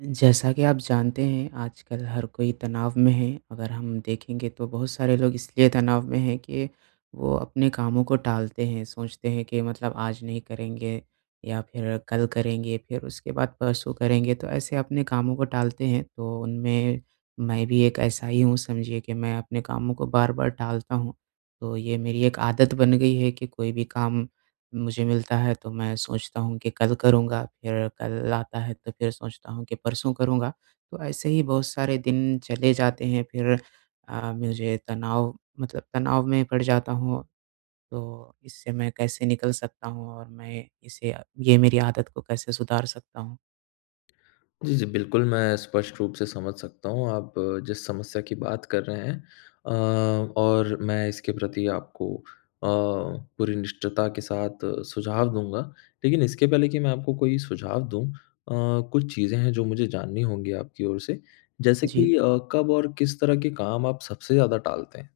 जैसा कि आप जानते हैं आजकल हर कोई तनाव में है। अगर हम देखेंगे तो बहुत सारे लोग इसलिए तनाव में हैं के वो अपने कामों को टालते हैं सोचते हैं कि मतलब आज नहीं करेंगे या फिर कल करेंगे फिर उसके बाद परसों करेंगे तो ऐसे अपने कामों को टालते हैं। तो उनमें मैं भी एक ऐसा ही हूँ समझिए कि मैं अपने कामों को बार-बार टालता हूँ। तो ये मेरी एक आदत बन गई है कि कोई भी काम मुझे मिलता है तो मैं सोचता हूँ कि कल करूँगा। फिर कल आता है तो फिर सोचता हूँ कि परसों करूँगा। तो ऐसे ही बहुत सारे दिन चले जाते हैं फिर अ, मुझे तनाव मतलब तनाव में पड़ जाता हूँ। तो इससे मैं कैसे निकल सकता हूँ? और मैं इसे अ, ये मेरी आदत को कैसे सुधार सकता हूँ? जी, जी बिल्कुल। मैं स्पष्ट रूप से समझ सकता हूँ आप जिस समस्या की बात कर रहे हैं। अ, और मैं इसके प्रति आपको अ, पूरी निष्ठता के साथ सुझाव दूँगा। लेकिन इसके पहले कि मैं आपको कोई सुझाव दूँ, अ, कुछ चीज़ें हैं जो मुझे जाननी होंगी आपकी ओर से। जैसे जी। कि अ, कब और किस तरह के काम आप सबसे ज़्यादा टालते हैं?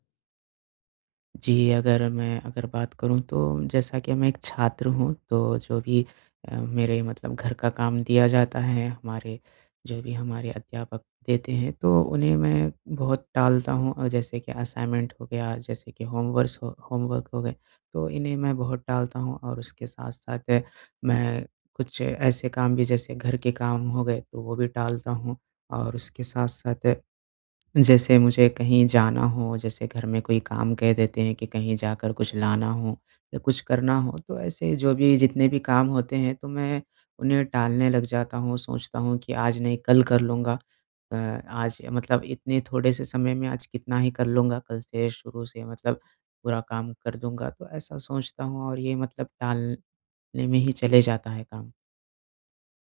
जी, अगर मैं अगर बात करूँ तो, जैसा कि मैं एक छात्र हूँ। तो जो भी अ, मेरे मतलब घर का काम दिया जाता है, हमारे जो भी हमारे अध्यापक देते हैं, तो उन्हें मैं बहुत टालता हूँ, और जैसे कि असाइनमेंट हो गया जैसे कि होमेवर्से अ, होमवर्क हो गए। तो इन्हें मैं बहुत टालता हूँ, और उसके साथ-साथ, मैं कुछ ऐसे काम भी जैसे घर के काम हो गए वो भी टालता हूँ। और उसके साथ-साथ जैसे मुझे कहीं जाना हो, जैसे घर में कोई काम कह देते हैं कि कहीं जाकर कुछ लाना हो, या कुछ करना हो। तो ऐसे जो भी जितने भी काम होते हैं, तो मैं उन्हें टालने लग जाता हूँ, सोचता हूँ कि आज नहीं कल कर लूँगा। अ आज मतलब इतने थोड़े-से समय में आज कितना ही कर लूँगा, कल से शुरू से मतलब पूरा काम कर दूँगा। तो ऐसा सोचता हूँ, और ये मतलब टाल ने में ही चले जाता है काम।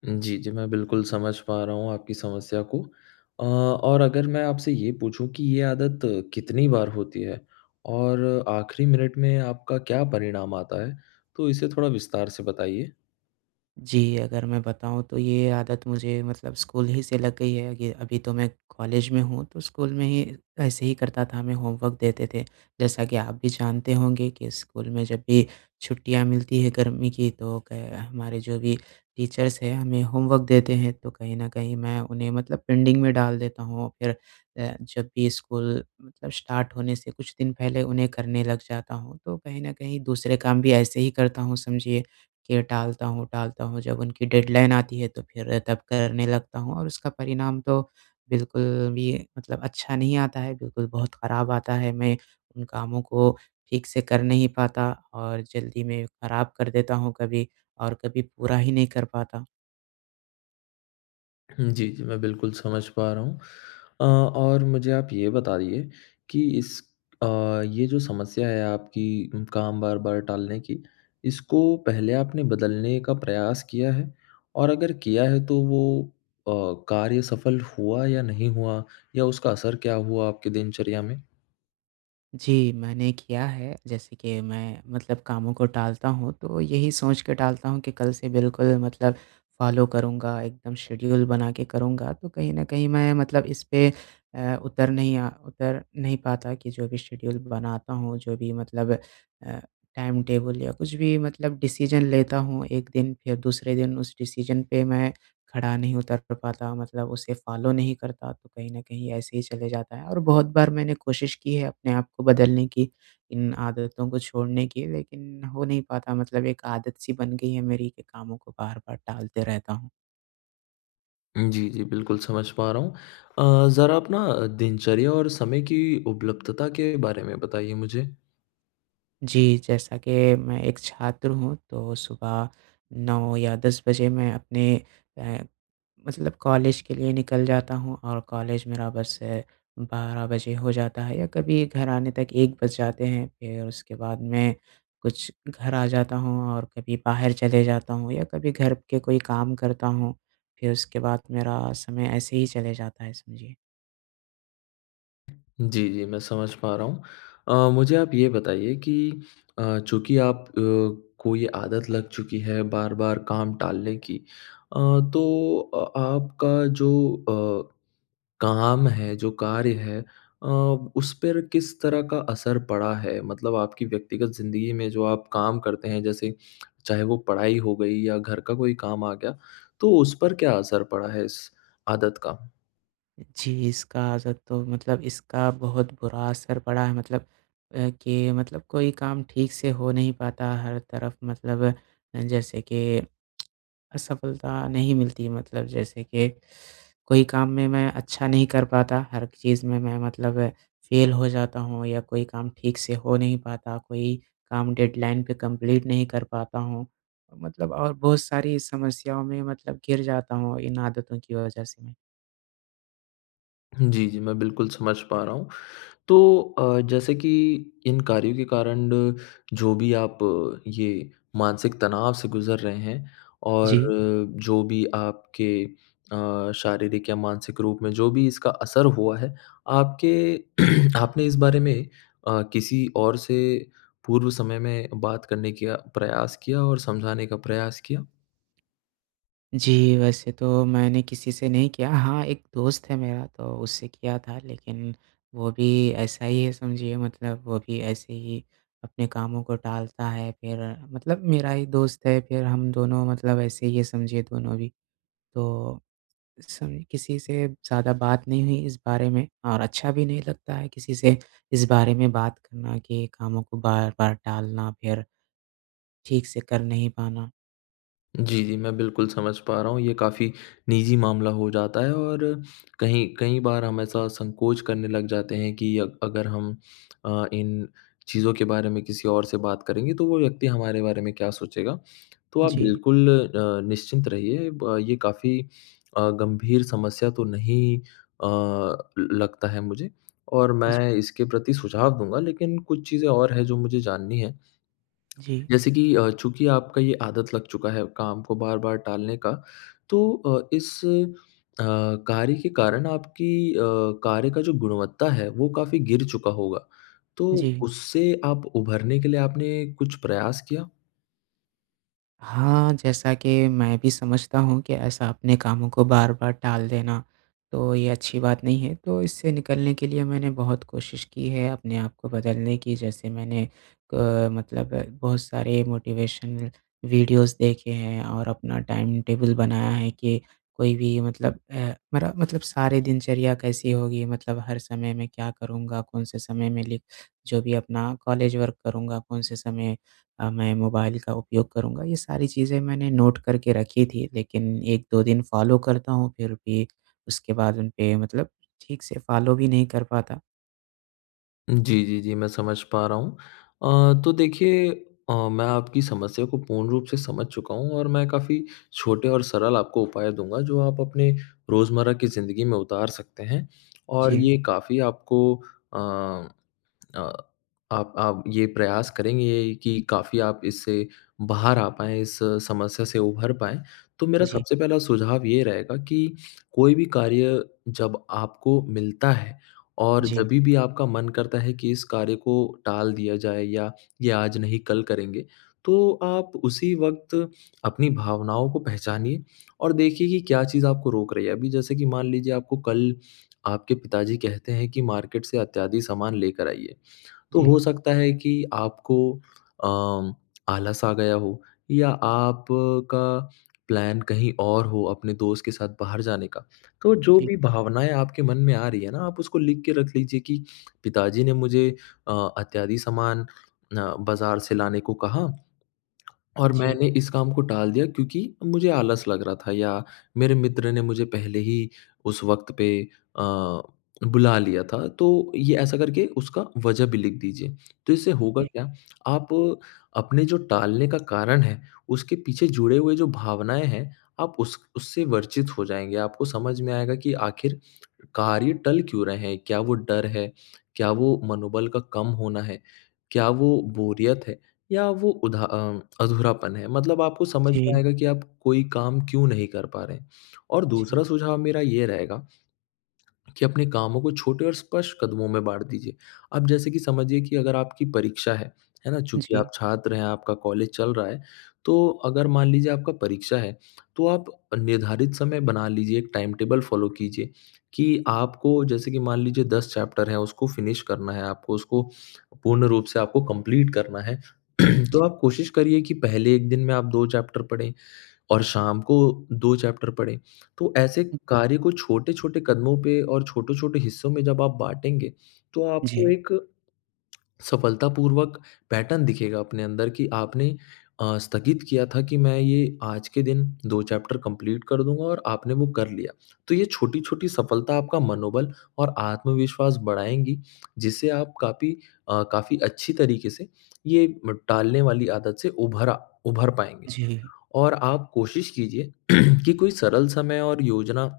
उम, जी, जी। मैं बिल्कुल समझ पा रहा हूँ, आपकी समस्या को। अ, और अगर मैं आपसे ये पूछूँ, कि ये आदत कितनी बार होती है? और आखिरी मिनट में आपका क्या परिणाम आता है? तो इसे थोड़ा विस्तार से बताइए। जी, अगर मैं बताऊँ तो ये आदत मुझे मतलब स्कूल ही से लग गई है ये अभी तो मैं कॉलेज में हूँ तो स्कूल में ही ऐसे ही करता था हमें होमवर्क देते थे। जैसा कि आप भी जानते होंगे कि स्कूल में जब भी छुट्टियाँ मिलती हैं गर्मी की तो क हमारे जो भी टीचर्स हैं, हमें होमवर्क देते हैं तो कहीं न कहीं मैं उन्हें मतलब पेंडिंग में डाल देता हूँ फिर अ, जब भी स्कूल मतलब स्टार्ट होने से कुछ दिन पहले उन्हें करने लग जाता हूँ तो कहीं न कहीं दूसरे काम भी ऐसे ही करता हूँ समझिए कि टालता हूँ, टालता हूँ जब उनकी डेडलाइन आती है तो फिर तब करने लगता हूँ और उसका परिणाम तो बिल्कुल भी मतलब अच्छा नहीं आता है बिल्कुल बहुत खराब आता है मैं उन कामों को ठीक से कर नहीं पाता और जल्दी मैं खराब कर देता हूँ कभी और कभी पूरा ही नहीं कर पाता। हुँ। जी, जी। मैं बिल्कुल समझ पा रहा हूँ। अ और मुझे आप ये बताइए कि इस अ, ये जो समस्या है आपकी काम बार-बार टालने की, इसको पहले आपने बदलने का प्रयास किया है? और अगर किया है तो वो अ, कार्य सफल हुआ या नहीं हुआ या उसका असर क्या हुआ आपकी दिनचर्या में? जी, मैंने किया है। जैसे कि मैं मतलब कामों को टालता हूँ, तो यही सोच के टालता हूँ कि कल से बिल्कुल मतलब फॉलो करूँगा, एकदम शेड्यूल बना के करूँगा। तो कहीं न कहीं मैं मतलब इस पे अ, उतर नहीं अ, उतर नहीं पाता कि जो भी शेड्यूल बनाता हूँ, जो भी मतलब अ, टाइम-टेबल या कुछ भी मतलब डिसीजन लेता हूँ, 1 दिन फिर दूसरे दिन उस डिसीजन पे मैं खड़ा नहीं उतर प पाता मतलब उसे फॉलो नहीं करता। तो, कहीं न कहीं ऐसे ही चले जाता है और बहुत बार मैंने कोशिश की है, अपने आप को बदलने की, इन आदतों को छोड़ने की। लेकिन हो नहीं पाता मतलब एक आदत सी बन गई है मेरी, के कामों को बार-बार टालते रहता हूँ। उम, जी, जी। बिल्कुल समझ पा रहा हूँ। अ, ज़रा अपना दिनचर्या और समय की उपलब्धता के बारे में बताइए मुझे? जी, जैसा कि मैं एक छात्र हूँ, तो सुबह 9 या 10 बजे मैं अपने अ, मतलब कॉलेज के लिए निकल जाता हूँ और कॉलेज मेरा बस है, 12 बजे हो जाता है या कभी घर आने तक 1 बज जाते हैं। फिर उसके बाद में, कुछ घर आ जाता हूँ और कभी बाहर चले जाता हूँ या कभी घर के कोई काम करता हूँ। फिर उसके बाद मेरा समय ऐसे ही चले जाता है, समझिए। जी, जी, मैं समझ पा रहा हूँ। अ, मुझे आप ये बताइए कि अ, चूँकि आप अ, को ये आदत लग चुकी है, बार-बार काम टालने की। अ, तो अ आपका जो अ, काम है, जो कार्य है अ, उस पर किस तरह का असर पड़ा है? मतलब आपकी व्यक्तिगत ज़िंदगी में जो आप काम करते हैं, जैसे चाहे वो पढ़ाई हो गई या घर का कोई काम आ गया, तो उस पर क्या असर पड़ा है इस आदत का? जी, इसका असर तो मतलब इसका बहुत बुरा असर पड़ा है मतलब अ, कि मतलब कोई काम ठीक से हो नहीं पाता, हर तरफ मतलब अ, जैसे कि असफलता नहीं मिलती है मतलब। जैसे कि कोई काम में मैं अच्छा नहीं कर पाता, हर चीज़ में मैं मतलब फ़ेल हो जाता हूँ या कोई काम ठीक से हो नहीं पाता, कोई काम डेडलाइन पे कम्प्लीट नहीं कर पाता हूँ। मतलब और बहुत सारी समस्याओं में मतलब घिर जाता हूँ इन आदतों की वजह से मैं। जी, जी, मैं बिल्कुल समझ पा रहा हूँ। तो अ, जैसे कि इन कार्यों के कारण जो भी आप ये मानसिक तनाव से गुज़र रहे हैं, और जी। जो भी आपके अ, शारीरिक या मानसिक रूप में जो भी इसका असर हुआ है, आपके आपने इस बारे में अ, किसी और से पूर्व समय में बात करने किया प्रयास किया और समझाने का प्रयास किया? जी, वैसे तो मैंने किसी से नहीं किया। हाँ, एक दोस्त है मेरा तो उससे किया था। लेकिन वो भी ऐसा ही है, समझिए मतलब वो भी ऐसे ही, अपने कामों को टालता है। फिर मतलब मेरा ही दोस्त है, फिर हम दोनों मतलब ऐसे ही है, समझिए दोनों भी। तो, उस समय किसी से ज़्यादा बात नहीं हुई इस बारे में और अच्छा भी नहीं लगता है, किसी से इस बारे में बात करना कि कामों को बार-बार टालना। फिर, ठीक से कर नहीं पाना। जी, जी, मैं बिल्कुल समझ पा रहा हूँ, ये काफ़ी निजी मामला हो जाता है और कहीं कई बार हम ऐसा संकोच करने लग जाते हैं कि अग अगर हम अ, इन चीज़ों के बारे में किसी और से बात करेंगे, तो वो व्यक्ति हमारे बारे में क्या सोचेगा। तो आप जी। बिल्कुल अ, निश्चिंत रहिए ब ये काफ़ी अ, गंभीर समस्या तो नहीं अ, ल लगता है, मुझे। और मैं जी। इसके प्रति सुझाव दूँगा। लेकिन कुछ चीज़ें और हैं, जो मुझे जाननी है। जी। जैसे कि अ, चूँकि आपका ये आदत लग चुका है, काम को बार-बार टालने का, तो अ, इस अ, कार्य के कारण आपकी अ, कार्य का जो गुणवत्ता है, वो काफ़ी गिर चुका होगा। तो, जी। उससे आप उभरने के लिए आपने कुछ प्रयास किया? हाँ, जैसा कि मैं भी समझता हूँ कि ऐसा अपने कामों को बार-बार टाल देना, तो ये अच्छी बात नहीं है, तो इससे निकलने के लिए मैंने बहुत कोशिश की है अपने आप को बदलने की जैसे मैंने अ, मतलब बहुत सारे मोटिवेशन वीडियोस देखे हैं, और अपना टाइम टेबल बनाया है कि कोई भी मतलब अ, मेरा मतलब सारी दिनचर्या कैसी होगी मतलब हर समय में क्या करूँगा? कौन-से समय में लिख जो भी अपना कॉलेज वर्क करूँगा, कौन से समय अ मैं मोबाइल का उपयोग करूँगा? ये सारी चीज़ें मैंने नोट करके रखी थी। लेकिन 1-2 दिन फ़ॉलो करता हूँ, फिर भी उसके बाद उनपे मतलब ठीक से फ़ॉलो भी नहीं कर पाता। जी, जी, जी, मैं समझ पा रहा हूँ। अ, तो देखिए अ, मैं आपकी समस्या को पूर्ण रूप से समझ चुका हूँ और मैं काफ़ी छोटे और सरल आपको उपाय दूँगा, जो आप अपने रोज़मर्रा की ज़िंदगी में उतार सकते हैं। और जी। ये काफ़ी आपको अ, अ, आप आप ये प्रयास करेंगे कि काफ़ी आप इससे बाहर आ पाएँ, इस समस्या से उभर पाएँ, तो मेरा जी। सबसे पहला सुझाव ये रहेगा कि, कोई भी कार्य जब आपको मिलता है, और जी। जभी भी आपका मन करता है कि इस कार्य को टाल दिया जाए या ये आज नहीं कल करेंगे, तो आप उसी वक्त अपनी भावनाओं को पहचानिए और देखिए कि क्या चीज़ आपको रोक रही है। अभी जैसे कि मान लीजिए आपको कल आपके पिताजी कहते हैं कि मार्केट से अत्यादि सामान लेकर आइए। तो जी। हो सकता है कि आपको अ, आलस आ गया हो या आपका प्लान कहीं और हो अपने दोस्त के साथ बाहर जाने का, तो जो जी। भी भावनाएँ आपके मन में आ रही है ना, आप उसको लिख के रख लीजिए कि पिताजी ने मुझे अ, अत्यादि सामान अ, बाज़ार से लाने को कहा और जी। मैंने इस काम को टाल दिया क्योंकि मुझे आलस लग रहा था, या मेरे मित्र ने मुझे पहले ही उस वक्त पे अ, बुला लिया था तो ये ऐसा करके उसका वजह भी लिख दीजिए। तो इससे होगा जी। क्या, आप अपने जो टालने का कारण है उसके पीछे जुड़े हुए जो भावनाएँ हैं, आप उस उससे वर्चित हो जाएँगे। आपको समझ में आएगा कि आखिर कार्य टल क्यों रहे हैं, क्या वो डर है? क्या वो मनोबल का कम होना है, क्या वो बोरियत है या वो उधा अ, अधूरापन है। मतलब आपको समझ में जी। आएगा कि आप कोई काम क्यों नहीं कर पा रहे। और जी। दूसरा सुझाव मेरा ये रहेगा कि अपने कामों को छोटे और स्पष्ट कदमों में बाँट दीजिए। अब जैसे कि समझिए कि अगर आपकी परीक्षा है। है ना? चूँकि आप जी। छात्र हैं, आपका कॉलेज चल रहा है, तो अगर मान लीजिए आपका परीक्षा है, तो आप निर्धारित समय बना लीजिए, एक टाइम-टेबल फॉलो कीजिए कि आपको जैसे कि मान लीजिए 10 चैप्टर हैं उसको फ़िनिश करना है, आपको उसको पूर्ण रूप से आपको कंप्लीट करना है। जी। तो आप कोशिश करिए कि पहले एक दिन में आप 2 चैप्टर पढ़ें और शाम को 2 चैप्टर पढ़े, तो ऐसे ठीक है। कार्य को छोटे-छोटे कदमों पे और छोटे-छोटे हिस्सों में जब आप बाटेंगे, तो आपको जी। एक, सफलतापूर्वक पैटर्न दिखेगा अपने अंदर कि आपने अ, स्थगित किया था कि मैं ये आज के दिन 2 चैप्टर कंप्लीट कर दूँगा और आपने वो कर लिया। तो ये छोटी-छोटी सफलता आपका मनोबल और आत्मविश्वास बढ़ाएँगी, जिससे आप कापी अ, काफ़ी अच्छी तरीके से, ये टालने वाली आदत से उभरा उभर पाएँगे। जी। और आप कोशिश कीजिए कि कोई सरल समय और योजना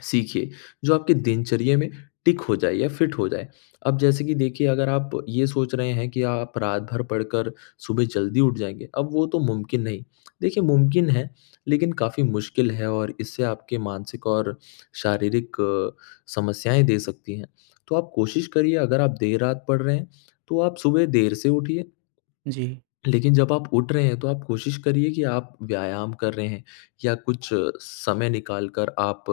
सीखिए जो आपके दिनचर्या में टिक हो जाए या फ़िट हो जाए। अब जैसे कि देखिए अगर आप ये सोच रहे हैं, कि आप रात भर पढ़कर सुबह जल्दी उठ जाएँगे, अब वो तो मुमकिन नहीं। देखिए मुमकिन है लेकिन काफ़ी मुश्किल है और इससे आपके मानसिक और शारीरिक समस्याएँ दे सकती हैं। तो आप कोशिश करिए अगर आप देर रात पढ़ रहे हैं तो आप सुबह देर से उठिए। जी। लेकिन जब आप उठ रहे हैं, तो आप कोशिश करिए कि आप व्यायाम कर रहे हैं या कुछ समय निकाल कर आप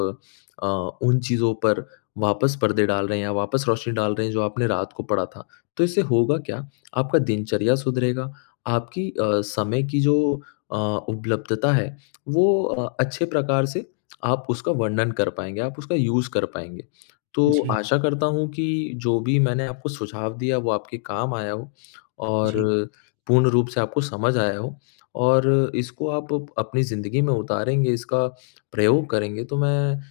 अ, उन चीज़ों पर वापस पर्दे डाल रहे हैं या वापस रोशनी डाल रहे हैं, जो आपने रात को पढ़ा था। तो इससे होगा क्या, आपका दिनचर्या सुधरेगा, आपकी अ, समय की जो अ, उपलब्धता है वो अ, अच्छे प्रकार से आप उसका वर्णन कर पाएँगे आप उसका यूज़ कर पाएँगे। तो जी। आशा करता हूँ कि, जो भी मैंने आपको सुझाव दिया वो आपके काम आया हो और जी। पूर्ण रूप से आपको समझ आया हो और इसको आप अपनी ज़िंदगी में उतारेंगे इसका प्रयोग करेंगे तो मैं अ,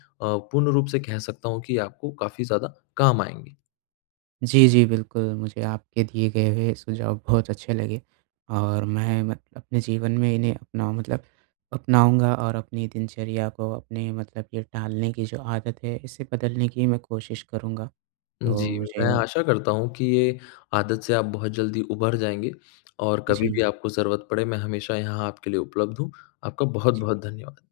पूर्ण रूप से कह सकता हूँ कि आपको, काफ़ी ज़्यादा काम आएँगे। जी, जी, बिल्कुल। मुझे आपके दिए गए हुए सुझाव बहुत अच्छे लगे और मैं, मैं अपने जीवन में इन्हें अपनाऊ मतलब अपनाऊँगा और अपनी दिनचर्या को अपने मतलब ये टालने की जो आदत है, इसे बदलने की मैं कोशिश करूँगा। जी। तो मैं, मुझे आशा करता हूँ कि ये आदत से आप बहुत जल्दी उभर जाएँगे और कभी-भी जी। आपको ज़रूरत पड़े, मैं हमेशा यहाँ आपके लिए उपलब्ध हूँ। आपका जी। बहुत-बहुत धन्यवाद।